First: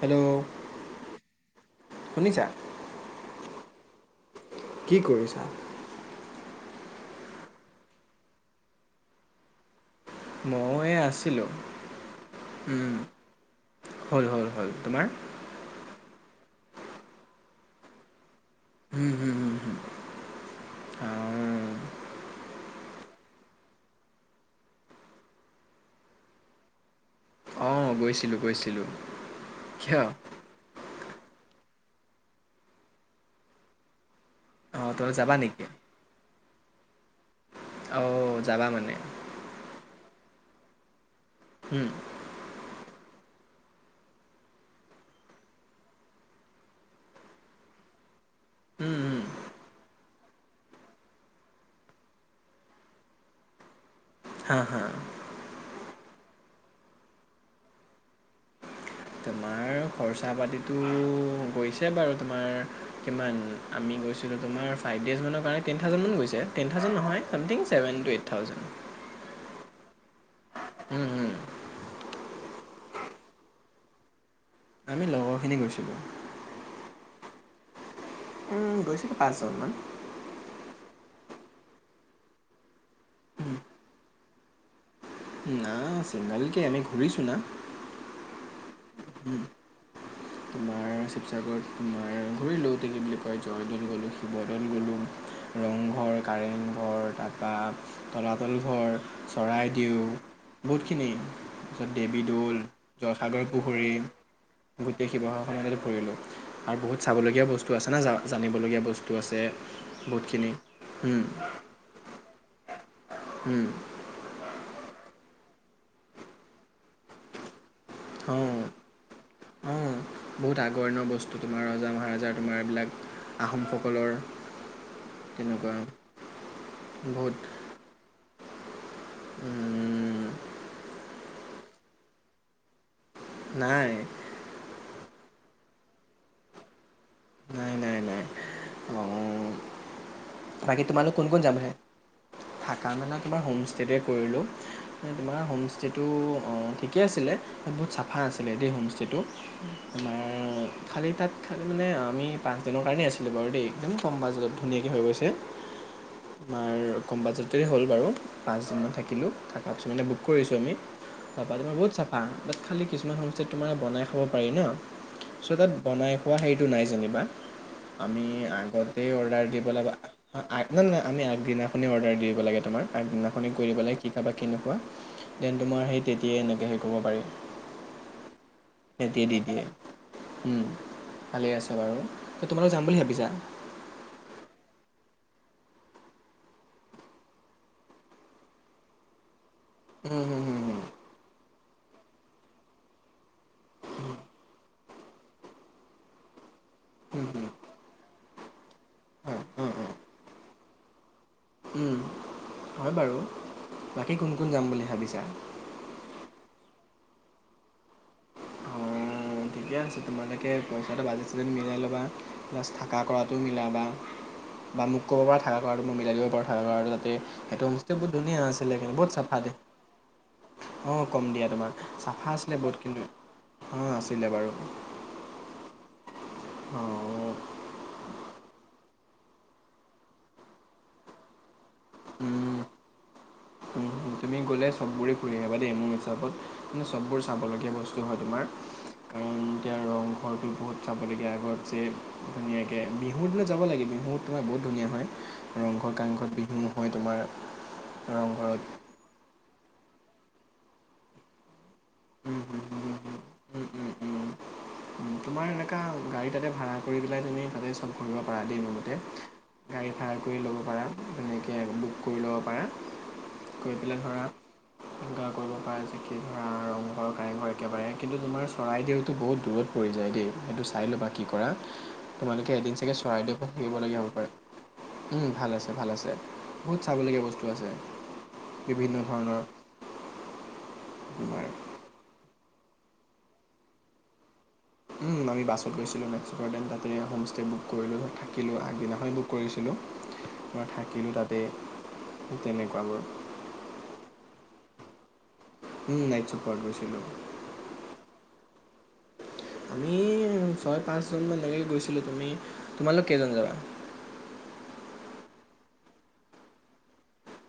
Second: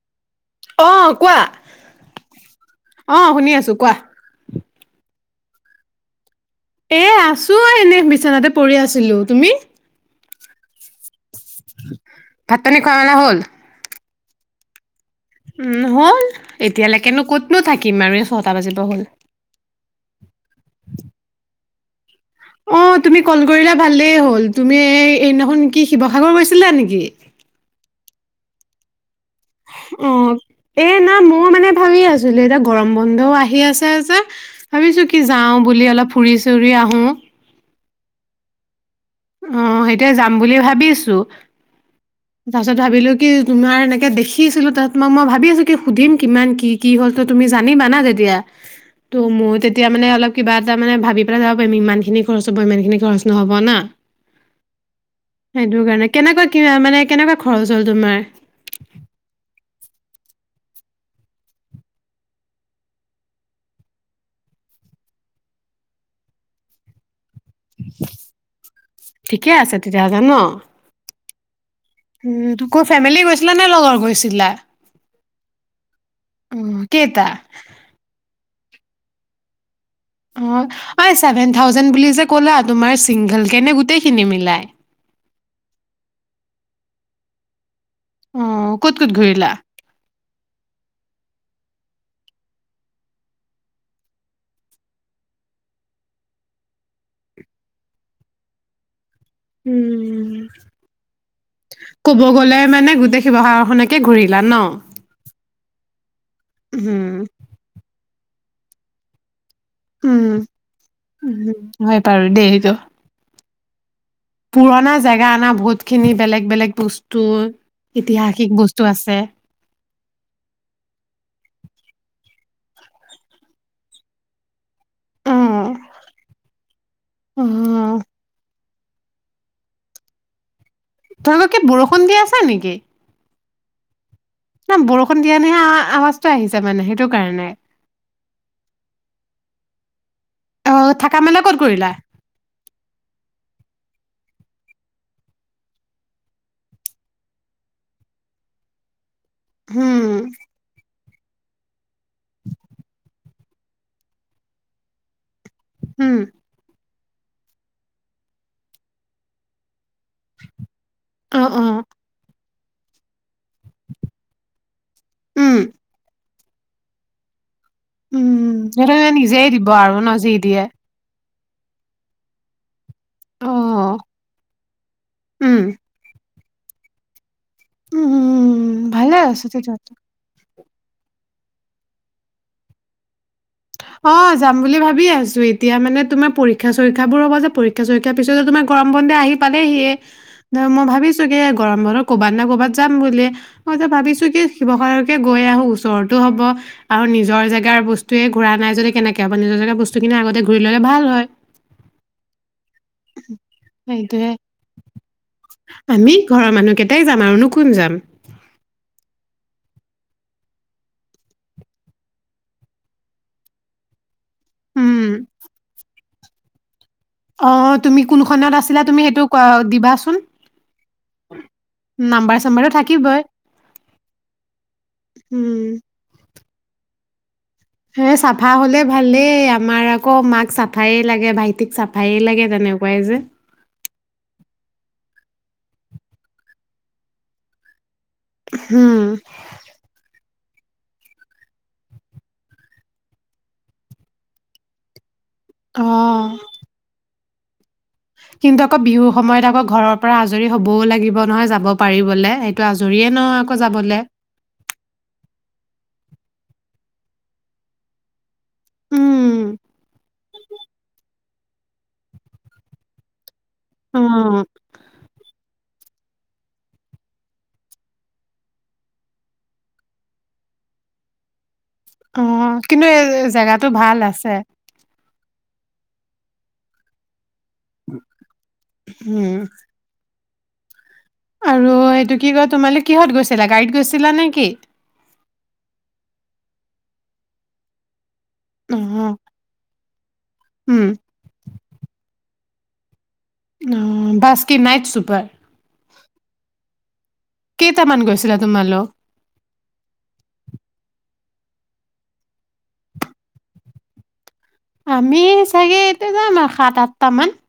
Hello [unintelligible] অ কোৱা শুনিছা? অ শুনি আছো। কোৱা। কি কৰিছা? এ আছো এনে বিচনাতে পৰি আছিলো তুমি? মই আছো ভাত-পানী খোৱা-লোৱা হ'ল? হ'ল হ'ল হ'ল তোমাৰ। উম, হ'ল এতিয়ালৈকেনো ক'তনো থাকিম আৰু। নটা বাজিবৰ হ'ল। আ, অ। অ' তুমি কল কৰিলা ভালেই হল, তুমি এই এইদিনাখন কি শিৱসাগৰ গৈছিলা নেকি? অ' গৈছিলোঁ গৈছিলোঁ। কিয়? অ' এ না মোৰ মানে ভাবি আছিলো, এতিয়া গৰম বন্ধও আহি আছে যে। অ', ভাবিছো তই কি যাবা যাওঁ নেকি? বুলি অলপ ফুৰি-চুৰি আহো। অ', যাবা মানে? অহ' সেইটোয়ে যাম বুলি ভাবি আছোঁ। উম, তাৰ পিছত ভাবিলো কি তোমাৰ এনেকে দেখিছিলো তাত তোমাক মই ভাবি আছো কি সুধিম কিমান কি কি হ'ল ত' তুমি জানিবা না তেতিয়া। উম, ত' উম, মই তেতিয়া মানে অলপ কিবা এটা মানে ভাবি পেলাই যাব পাৰিম ইমানখিনি খৰচ হ'ব, ইমানখিনি খৰচ নহ'ব না। হা, হা! কেনেকৈ কি মানে কেনেকুৱা খৰচ হ'ল তোমাৰ। তোমাৰ খৰচা পাতিটো গৈছে বাৰু তোমাৰ, কিমান আমি গৈছিলোঁ তোমাৰ ফাইভ ডেইজমানৰ কাৰণে টেন থাউজেণ্ড মান গৈছে, টেন থাউজেণ্ড নহয়। Something, seven two eight thousand. তেতিয়া হলে ন' উম হম। কোন ফেমিলি গৈছিলা নে লগৰ গৈছিলা। আমি লগৰখিনি গৈছিলোঁ। তা উম গৈছিলো পাঁচজনমান। অহ অই ছেভেন থাউজেণ্ড বুলি যে ক'লা তোমাৰ চিংগল কে নে গোটেই খিনি মিলাই না চিংগালকে আমি ঘুৰিছো না অ ক'ত ক'ত ঘূৰিলা তোমাৰ শিৱসাগৰত তোমাৰ ঘুৰিলোতে কি বুলি কয় জয়দৌল গ'লোঁ শিৱদ'ল গ'লোঁ ৰংঘৰ কাৰেংঘৰ তাৰপৰা তলাতল ঘৰ চৰাইদেউ উম বহুতখিনি তাৰপিছত ক'ব গ'লে দেৱীদৌল মানে গোটেই জয়সাগৰ উহৰি শিৱসাগৰখনকে ঘূৰিলা ন? গোটেই শিৱসাগৰখনত ঘুৰিলোঁ আৰু বহুত উম, চাবলগীয়া বস্তু আছে না যাওঁ জানিবলগীয়া বস্তু আছে উম বহুতখিনি উম, উ হয় পাৰো দেইে এইটো হম পুৰণা জেগা অনা বহুতখিনি বেলেগ বেলেগ বস্তু ইতিহাসিক অ' বস্তু আছে। অ' বহুত আগৰ ন' বস্তু তোমাৰ ৰজা মহাৰজাৰ তোমাৰ এইবিলাক আহোমসকলৰ তেনেকুৱা বহুত উম উম তোমোকে বৰষুণ দি আছা নেকি নাই ন' বৰষুণ দিয়া নেহে আআ আৱাজটো আহিছে মানে সেইটো কাৰণে। নাই নাই নাই অ' বাকী অ', তোমালোক থাকা কোন কোন মেলা ক'ত যাম হে কৰিলা? থাকা-মেলা তোমাৰ হোম ষ্টেতে কৰিলোঁ তোমাৰ হোমষ্টেটো অহ' ঠিকেই আছিলে বহুত চাফা আছিলে দেই হোমষ্টেটো উম, তোমাৰ খালি তাত খালি মানে অহ' আমি পাঁচদিনৰ কাৰণেই আছিলোঁ বাৰু দেই একদম কম বাজেটত ধুনীয়াকে হৈ গৈছে উম, তোমাৰ কম বাজেটেৰে হ'ল বাৰু পাঁচদিনমান থাকিলো থাকা কিছুমানে বুক কৰিছোঁ আমি অ', তাৰপৰা তোমাৰ অ', বহুত চাফা তাত খালী কিছুমান [unintelligible] তাতে তোমাৰ বনাই খাব পাৰি ন' চো উম, তাত বনাই অ' সেইটো নাই যেনিবা আমি উম, সেইটো আগতে অৰ্ডাৰ নিজেই দিব লাগা আৰু ন যি আ আ দিয়ে। [unintelligible] নাই আমি আমি দিনাখনি অৰ্ডাৰ দিব লাগে তোমাৰ আগদিনাখন কৈ দিব অ', লাগে কি খাবা কি নোখোৱা দেন' উম, তোমাৰ সেই তে সিয়ে এনেকৈ হেৰি কৰিব পাৰি। উম, ভালে সেহতিয়ে দি আছে দিয়ে। তেতিয়াহ'লে। উম। ভালে আছে। বাৰু, তোমালোক যাম বুলি ভাবিছা? অ', যাম বুলি ভাবিয়ে আছো এতিয়া মানে তোমাৰ পৰীক্ষা-চৰীক্ষা বোৰ হ'ব যে, পৰীক্ষা চৰীক্ষা পিছত তোমাৰ গৰম বন্ধ আহি পালেহিয়ে, উম, হুম, হুম, হুম, মই ভাবিছো কি গৰম বন্ধত ক'বাত নে কৰ'বাত যাম বুলি মই এতিয়া ভাবিছো কি শিৱসাগৰকে গৈ আহো উচ চৰটো হ'ব আৰু হুম, নিজৰ হুম, জেগাৰ বস্তুয়ে ঘূৰা নাই যদি কেনেকে হ'ব হয় নিজৰ উম, জেগাৰ উম, বস্তুখিনি আগতে ঘূৰি ল'লে ভাল হয়। উম। হয় বাৰু বাকী সেইটোয়ে কোন কোন যাম বুলি ভাবিছা? তাই যাম, আৰুনো কোন যাম। অ', ঠিকে আছে তোমালোকে পইচাটো বাজেট-চাজেট মিলাই ল'বা, প্লাছ থাকা কৰাটো মিলাবা। বা মোক উম ক'ব পৰা থাকা-কৰাটো মই মিল দিব [unintelligible] [unintelligible] সেইটো অ', হোমষ্টে তুমি বহুত ধুনীয়া কোনখনত আছিলে আছিলা কিন্তু তুমি বহুত সেইটো চাফা কোৱা দে। দিবাচোন অ', কম দিয়া, তোমাক চাফা নাম্বাৰ আছিলে চাম্বাৰটো বহুত কিন্তু থাকিবই অ' ছিলে বাৰু। উম অঁ এ চাফা হলে ভালেই, আমাৰ আকৌ মাক চাফাইে লাগে, ভাইটি তিক চাফাইে লাগে উম। তেনেকুৱাই যে। উম, তুমি গ'লে চববোৰে ঘুৰি আহিবা দেই, মোৰ হচাপত মানে চববোৰ চাবলগীয়া বস্তু। হয় তোমাৰ, হম কাৰণ এতিয়া ৰংঘৰটো বহুত চাবলগীয়া, আগত যে ধুনীয়াকৈ বিহুত যাব লাগে বিহু তোমাৰ বহুত ধুনীয়া হয়। অ ৰংঘৰ কাৰেংঘৰত বিহু নহয় তোমাৰ ৰংঘৰত কিন্তু আকৌ বিহুৰ সময়ত আকৌ ঘৰত পৰা আজৰি হবও লাগিব নহয় যাব পাৰিবলৈ। উম উম এইটো উম আজৰিয়ে নহয় আকৌ উম উম উম যাবলৈ। উম। তোমাৰ এনেকুৱা গাড়ী তাতে ভাড়া কৰি পেলাই তুমি তাতে চব কৰি উম [unintelligible] কৰি ল'ব পাৰা। এনেকৈ বুক কৰি ল'ব পাৰা কৰি পেলাই অ ধৰা, যোগাৰ কৰিব পাৰা আজ কি ধৰা, ৰংঘৰ, কাৰেংঘৰ একেবাৰে কিন্তু তোমাৰ চৰাইদেউতটো বহুত দূৰত। পৰি যায় দেই, সেইটো চাই ল'বা কি কৰা। অ তোমালোকে এদিন কিন্তু চাগে এই চৰাইদেউৰ পৰা জেগাটো ভাল ঘুৰিবলগীয়া হ'ব পাৰে। আছে উম, ভাল আছে, ভাল আছে, বহুত চাবলগীয়া বস্ত আছে। বিভিন্ন উম ধৰণৰ তোমাৰ আৰু, এইটো কি কয় তোমালোক কিহত গৈছিলা গাড়ীত গৈছিলা নে কি? আমি বাছত গৈছিলো নাইট চুপাৰত, ডেন তাতে হোম ষ্টে বুক কৰিলোঁ থাকে থাকিলো। অ আগদিনাখন বুক কৰিছিলো। উম থাকিলো তাতে। তেনেকুৱাবোৰ অ', বাছ কি নাইট চুপাৰ? উম, নাইট চুপাৰত গৈছিলো। কেইটামান গৈছিলা তোমালোক? আমি ছয় পাঁচজনমান এনেকে গৈছিলো। তুমি, তোমালোক কেইজন যাবা? আমি চাগে এতিয়া যাম আৰু সাত আঠটামান।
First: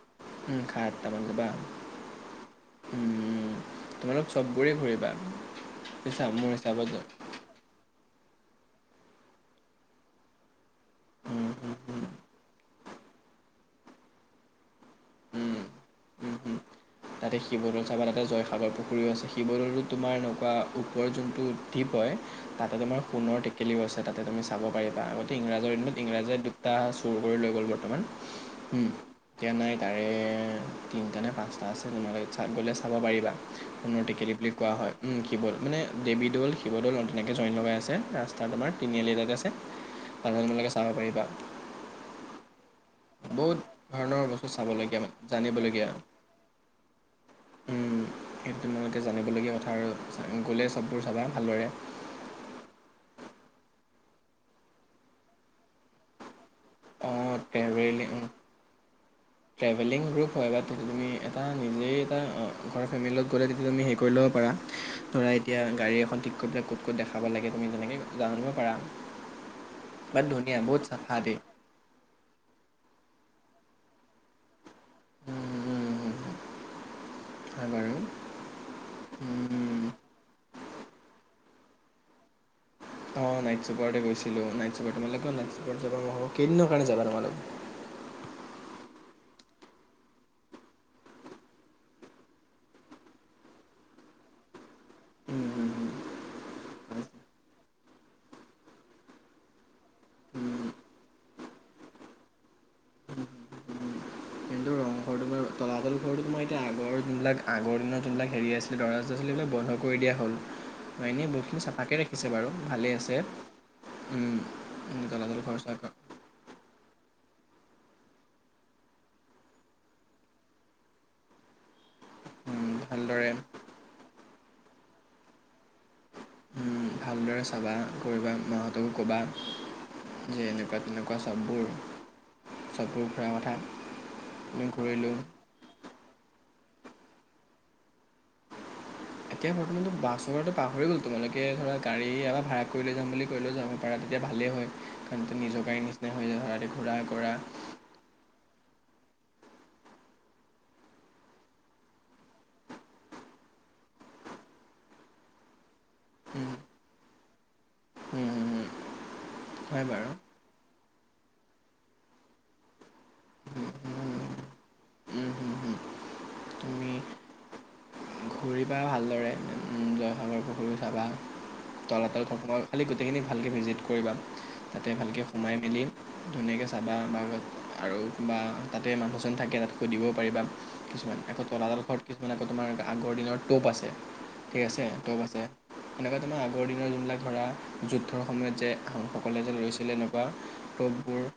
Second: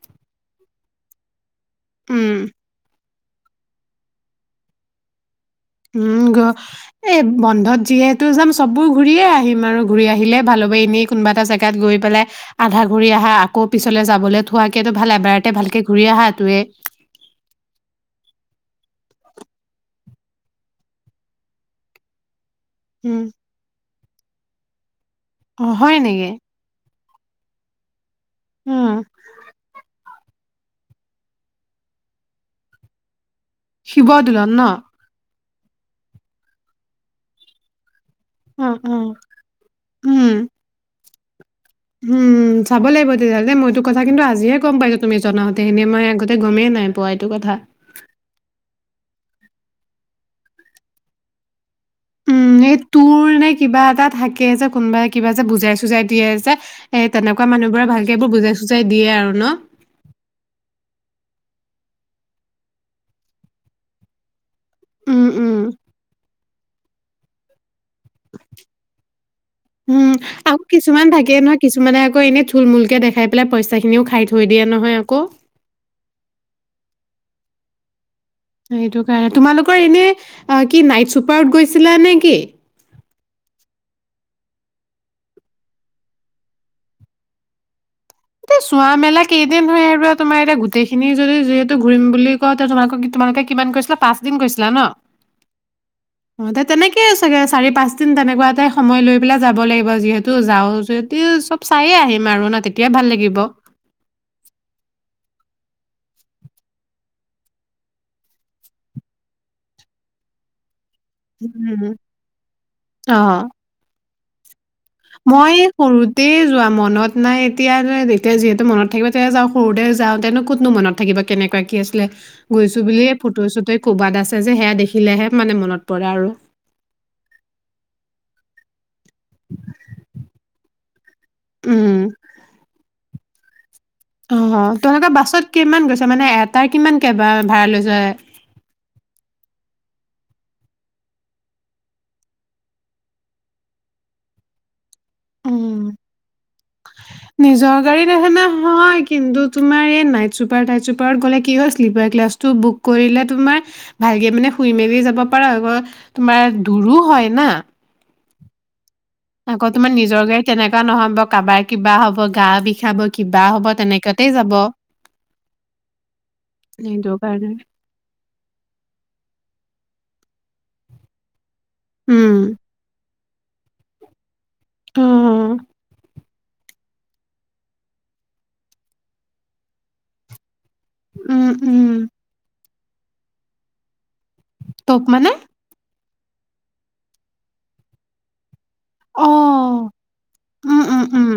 [unintelligible] উম উম, তোমালোক চববোৰেই ঘূৰিবা। উম, চা গ, মোৰ হিচাপত য এই বন্ধত যিয়ে তো যাম চববোৰ ঘূৰিয়ে আহিম আৰু, ঘূৰি আহিলে ভাল হ'ব। তুমি কোনোবা এটা উম, জেগাত উম, গৈ উম, পেলাই আধা ঘুৰি আহা আকৌ পিছলৈ যাবলৈ থোৱা কেটো ভাল এবাৰতে উম, ভালকে ঘূৰি আহা উম, তোয়ে। আগৰ পুখুৰীও আছে শিৱদলটো তোমাৰ এনেকুৱা ওপৰৰ যিটো দ্বীপ হয় তাতে তোমাৰ উম সোণৰ টেকেলিও আছে। তাতে তুমি চাব পাৰিবা আগ অ ইংৰাজৰ হয় দিনত নেকি ইংৰাজে দুটা চুৰি কৰি লৈ গ'ল বৰ্তমান। উম, এতিয়া নাই। চাৰে তিনিটা নে পাঁচটা আছে তোমালোকে গ'লে চাব পাৰিবা। সোণৰ টেকেলি শিৱদৌলত বুলি ন কোৱা হয়। উম শিৱদৌল, মানে দেৱীদৌল শিৱদৌল তেনেকৈ জইন লগাই আছে। ৰাস্তাত অ আমাৰ অ তিনিআলি এটা যে আছে, তাতে তোমালোকে চাব পাৰিবা। হম্ উম। চাব লাগিব তেতিয়াহলে বহুত মইটো কথা কিন্তু ধৰণৰ বস্তু আজিহে গম চাবলগীয়া পাইছোঁ মানে তুমি জনাওঁতে এনে জানিবলগীয়া মই আগতে গমেই নাই পোৱা এইটো কথা। উম, সেইটো তোমালোকে জানিবলগীয়া কথা আৰু গ'লে সকলোবোৰ চাবা ভালদৰে। উম এই [inaudible] নে কিবা এটা থাকে যে কোনোবাই কিবা যে বুজাই-চুজাই দিয়ে যে এই অ', তেনেকুৱা মানুহবোৰে ভালকে ট্ৰেভেলিং এইবোৰ বুজাই-চুজাই দিয়ে আৰু ন ট্ৰেভেলিং গ্ৰুপ হয় বা তুমি তুমি এটা নিজেই এটা ঘৰৰ ফেমিলি লগত গ'লে তেতিয়া তুমি হেৰি কৰি ল'ব পাৰা। উম, ধৰা উম, এতিয়া গাড়ী এখন ঠিক কৰি [inaudible] ক'ত দেখাব লাগে তুমি তেনেকে উম, বাট ধুনীয়া আকৌ বহুত কিছুমান চাফা থাকে দেই নহয় কিছুমানে আকৌ এনে থুল্-মূল কে দেখাই পেলাই পইচা খিনিও খাই থৈ দিয়া নহয় আকৌ। হয় বাৰু। সেইটো কাৰণে তোমালোকৰ এনে কি নাইট চুপাৰত গৈ ছিলা নেকি? অ নাইট চুপাৰতে গৈছিলো। নাইট চুপাৰ তোমালোকেও নাইট চুপাৰত যাবা মইও, কেইদিনৰ কাৰণে যাবা তোমালোক? এতিয়া চোৱা মেলা কেইদিন হয় আৰু তোমাৰ এতিয়া গোটেইখিনি যদি যিহেতু ঘূৰিম বুলি কওঁতে, তোমাক তোমালোকে কিমান কৈছিলা পাঁচদিন‌ কৈছিলা ন? অ', তেনেকেই চাগে চাৰি পাঁচ [inaudible] তেনেকুৱা এটাই সময় লৈ পেলাই যাব লাগিব। যিহেতু যাওঁ যেতিয়া সব চাইয়ে আহিম আৰু ন তেতি তেতিয়া ভাল লাগিব। কিন্তু ৰংঘৰটো বা তলাতল ঘৰটো তোমাৰ এতিয়া আগৰ যিবিলাক আগৰ দিনত যিবিলাক হেৰি আছিলে [inaudible] আছিলে এইবিলাক বন্ধ কৰি দিয়া হ'ল। এনেই বহুতখিনি উম, চাফাকৈ ৰাখিছে বাৰু ভালেই আছে। অ'। উম। উম, চলাচল মই খৰচা ক- সৰুতে যোৱা মনত নাই [unintelligible] এতিয়া যিহেতু মনত থাকিব তিতিয়া যাওঁ সৰুতে যাওঁতেনো কতনো মনত থাকিব কেনেকুৱা কি আছে। [unintelligible] উম, গৈছো বুলিয়ে ভালদৰে ফটো চুটো ক'বাত আছে [unintelligible] সেয়া দেখিলেহে মানে মনত পৰে আৰু উম, ভালদৰে চাবা কৰিবা। মাহঁতকো ক'বা যে এনেকুৱা তেনে উম [unintelligible] [unintelligible] অ', অ', তোমালোকৰ বাছত কিমান গৈছে? মানে এটাই কিমানকে বা ভাড়া লৈছে? এতিয়া বৰ্তমানতো বাছৰটো পাহৰি গ'লো। তোমালোকে ধৰা গাড়ী ইয়াৰ পৰা ভাড়া কৰি লৈ যাম বুলি কৰি লৈ যাব পাৰা তেতিয়া ভালেই হয়। [unintelligible] নিজৰ উম গাড়ী নিচিনা হৈ যায় [unintelligible] ঘূৰা কৰা। নিজৰ গাড়ী দেখা হয় কিন্তু তোমাৰ এই নাইট চুপাৰ টাইট চুপাৰত গ'লে কি হয় শ্লিপাৰ ক্লাছটো বুক কৰিলে তোমাৰ ভালকে মানে শুই মেলি যাব পৰা উম, তোমাৰ দূৰো হয়। না? উম। আকৌ হয় তোমাৰ বাৰু নিজৰ গাড়ীত তেনেকা নহয় কাবাৰ কিবা হ'ব, গা বিষাব। কিবা উম, হ'ব, উম, উম, তেনেকুৱাতে যাব। উম, উম, উম। তুমি নিজৰ কাৰণে। ঘূৰিবা ভালদৰে উম, জয়সাগৰ পুখুৰীও চাবা। তলাতল উম, [unintelligible] সিকিনি ভালকে ভিজিট কৰিবা। তাতে ভালকে সোমাই অ', মেলি ধুনীয়াকে বা, আৰু বা তাতে মানুহ-চানুহ থাকে তাত সুধিবও পাৰিবা কিছুমান আকৌ উম, তলাতল ঘৰত উম, কিছুমানে আকৌ তোমাৰ আগৰ দিনৰ তোপ আছে। ঠিক আছে, তোক তোপ মানে আছে। এনেকুৱা তোমাৰ আগৰ দিনৰ যোনবিলাক ধৰা যুদ্ধৰ সময়ত যে সকলোৱে যে লৈছিল অ', এনেকুৱা উম, উম, তোপবোৰ। উম,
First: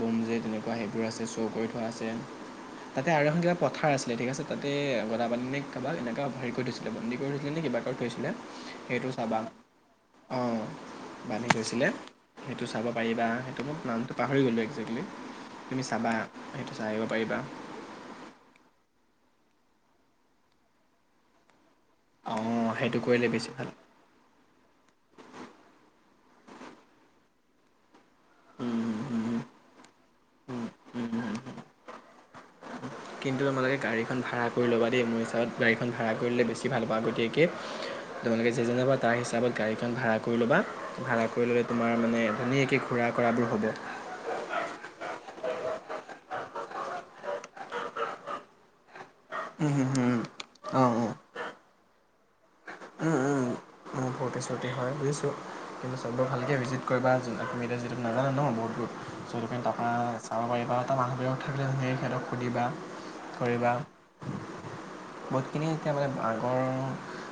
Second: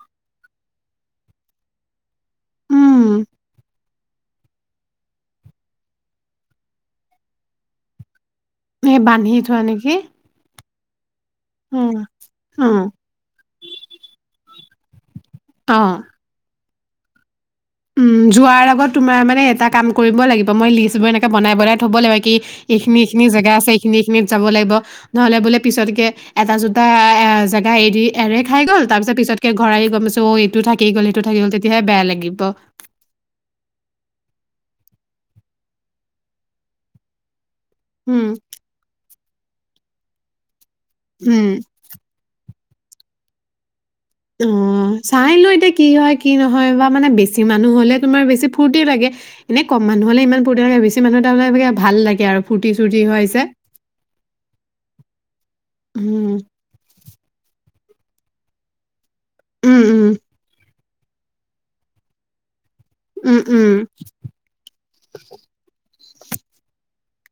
ব'ম যে তেনেকুৱা সেইবোৰ আছে শ্ব' কৰি থোৱা আছে। তাতে আৰু উম, এখন কিবা পথাৰ আছে। ঠিক আছে তাতে গদাপানীনে কাবাক এনেকা হেৰি কৰি থৈছিলে বন্দী কৰি থৈছিলে নে কিবা কৰি থৈছিলে। নে সেইটো বান্ধি চাবা থোৱা নেকি। অঁ বান্ধি তইছিলে। উম, সেইটো উম, চাব পাৰিবা। সেইটো মই নামটো পাহৰি গ'লো টিকলি। তুমি চাবা? সেইটো চাই আহিব পাৰিবা। ও', যোৱাৰ আগত তোমাৰ মানে এটা কাম কৰিব লাগিব। মই লিষ্ট বোৰ এনেকে বনাইনাই থ'ব লাগিব। কি অঁ সেইটো এইখিনি এইখিনি কৰিলে বেছি জেগা ভাল আছে, এইখিনি এইখিনিত যাব লাগিব নহলে বোলে পিছতকে এটা জোটা এ জেগা এৰি এৰে খাই গ'ল। উম তাৰ পিছত উম পিছতকে ঘৰ আহি গম পাইছো ও এইটো উম থাকি গ'ল উম সেইটো থাকি গ'ল উম তেতিয়াহে বেয়া লাগিব। ত। কিন্তু তোমালোকে গাড়ীখন ভাড়া ল'বা দেই। মোৰ হিচাবত গাড়ীখন ভাড়া কৰিলে বেছি ভাল হব, আগতিয়াকে। উম, তোমালোকে যিজনে বা [unintelligible] তাৰ পৰা গাড়ীখন ভাড়া কৰি লবা ভাড়া কৰি উম, ললে তোমাৰ মানে ধুনীয়াকে ঘূৰা কৰাবোৰ হ'ব। অ' চাই লওঁ এতিয়া কি হয় কি নহয় বা মানে বেছি মানুহ হলে তোমাৰ বেছি ফুৰ্তি লাগে। এনে উম কম হুম মানুহ হুম হ'লে ইমান ফৰ্তি নালাগে বেছি মানুহ এটা হ'লে তাৰানে ভাল লাগে আৰু। ফূৰ্তি চূৰ্তি ও, হয় যে। ও, ফূৰ্তি চূৰ্তি হয়, বুজিছো কিন্তু চববোৰ উম, ভালকে ভিজিট কৰিবা নাজানা ন' মোৰ দুখ। লৈকে উম, তাৰপৰা উম, চাব পাৰিবা। [unintelligible] উম, ধৰিবা, উম, বহুতখিনিয়ে এতিয়া মানে আগৰ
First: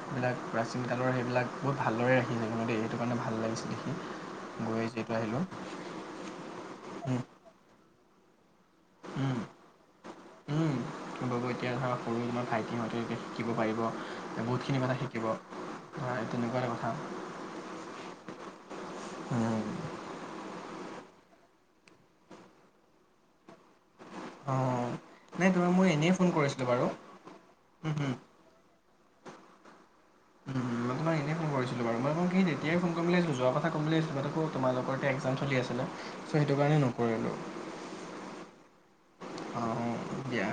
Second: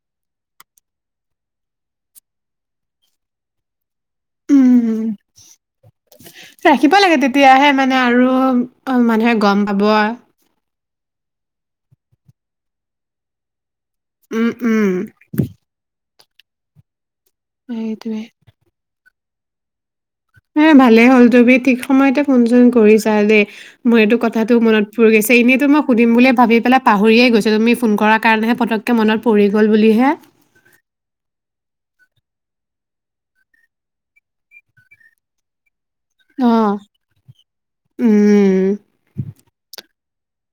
সেই বিলাক, প্ৰচীন কালৰ সেইবিলাক, বহুত ভালদৰে ৰাখিছে কিন্ত দেই, সেইতো কাৰণে ভাল লাগিছিল দেখি। গৈ উম। যিহেতু আহিলো ৰাখিব লাগে হম। তেতিয়াহে মানে আৰু অ', মানুহে গম পাব। বাব এতিয়া ধৰক সৰু তোমাৰ ভাইটিহঁতে এতিয়া শিকিব পাৰিব। উম, বহুতখিনি উম। কথা শিকিব ধৰা তেনেকুৱাই কথা। সেই টোৱেই। উম। হে ভালে হ'ল তুমি ঠিক সময়তে ফোন চোন কৰিছা দেই। মোৰ এইটো কথাটো মনত অ', পৰিছে এনেইটো মোৰ এইটো কথাতো মনত পৰি গৈছে, নাই এনেইতো তুমি মই সুধিম এনেই ফোন বুলি ভাবি কৰিছিলোঁ পেলাই বাৰু পাহৰিয়ে গৈছো তুমি উম, ফোন হুম। কৰাৰ কাৰণেহে পতককে মনত পৰি গ'ল বুলিহে। ৱা বাৰ মই সেই তেতিয়াই ফোনম বুলি ভাবিছিলো, যোৱা কথা কম বুলি ভাবিছিলো, আকৌ তোমালোকৰতো একযাম চলি আছিলে। সেইটো কাৰণে অ', নকৰিলোঁ উম। অ', ' দিয়া,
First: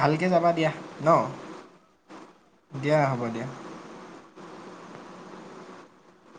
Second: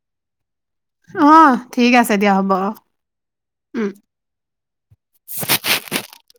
ভালকে যাবা দিয়া। ন' আহ ঠিক আছে দিয়া হ'ব অ', দিয়া হ'ব দিয়া। উম। [inaudible]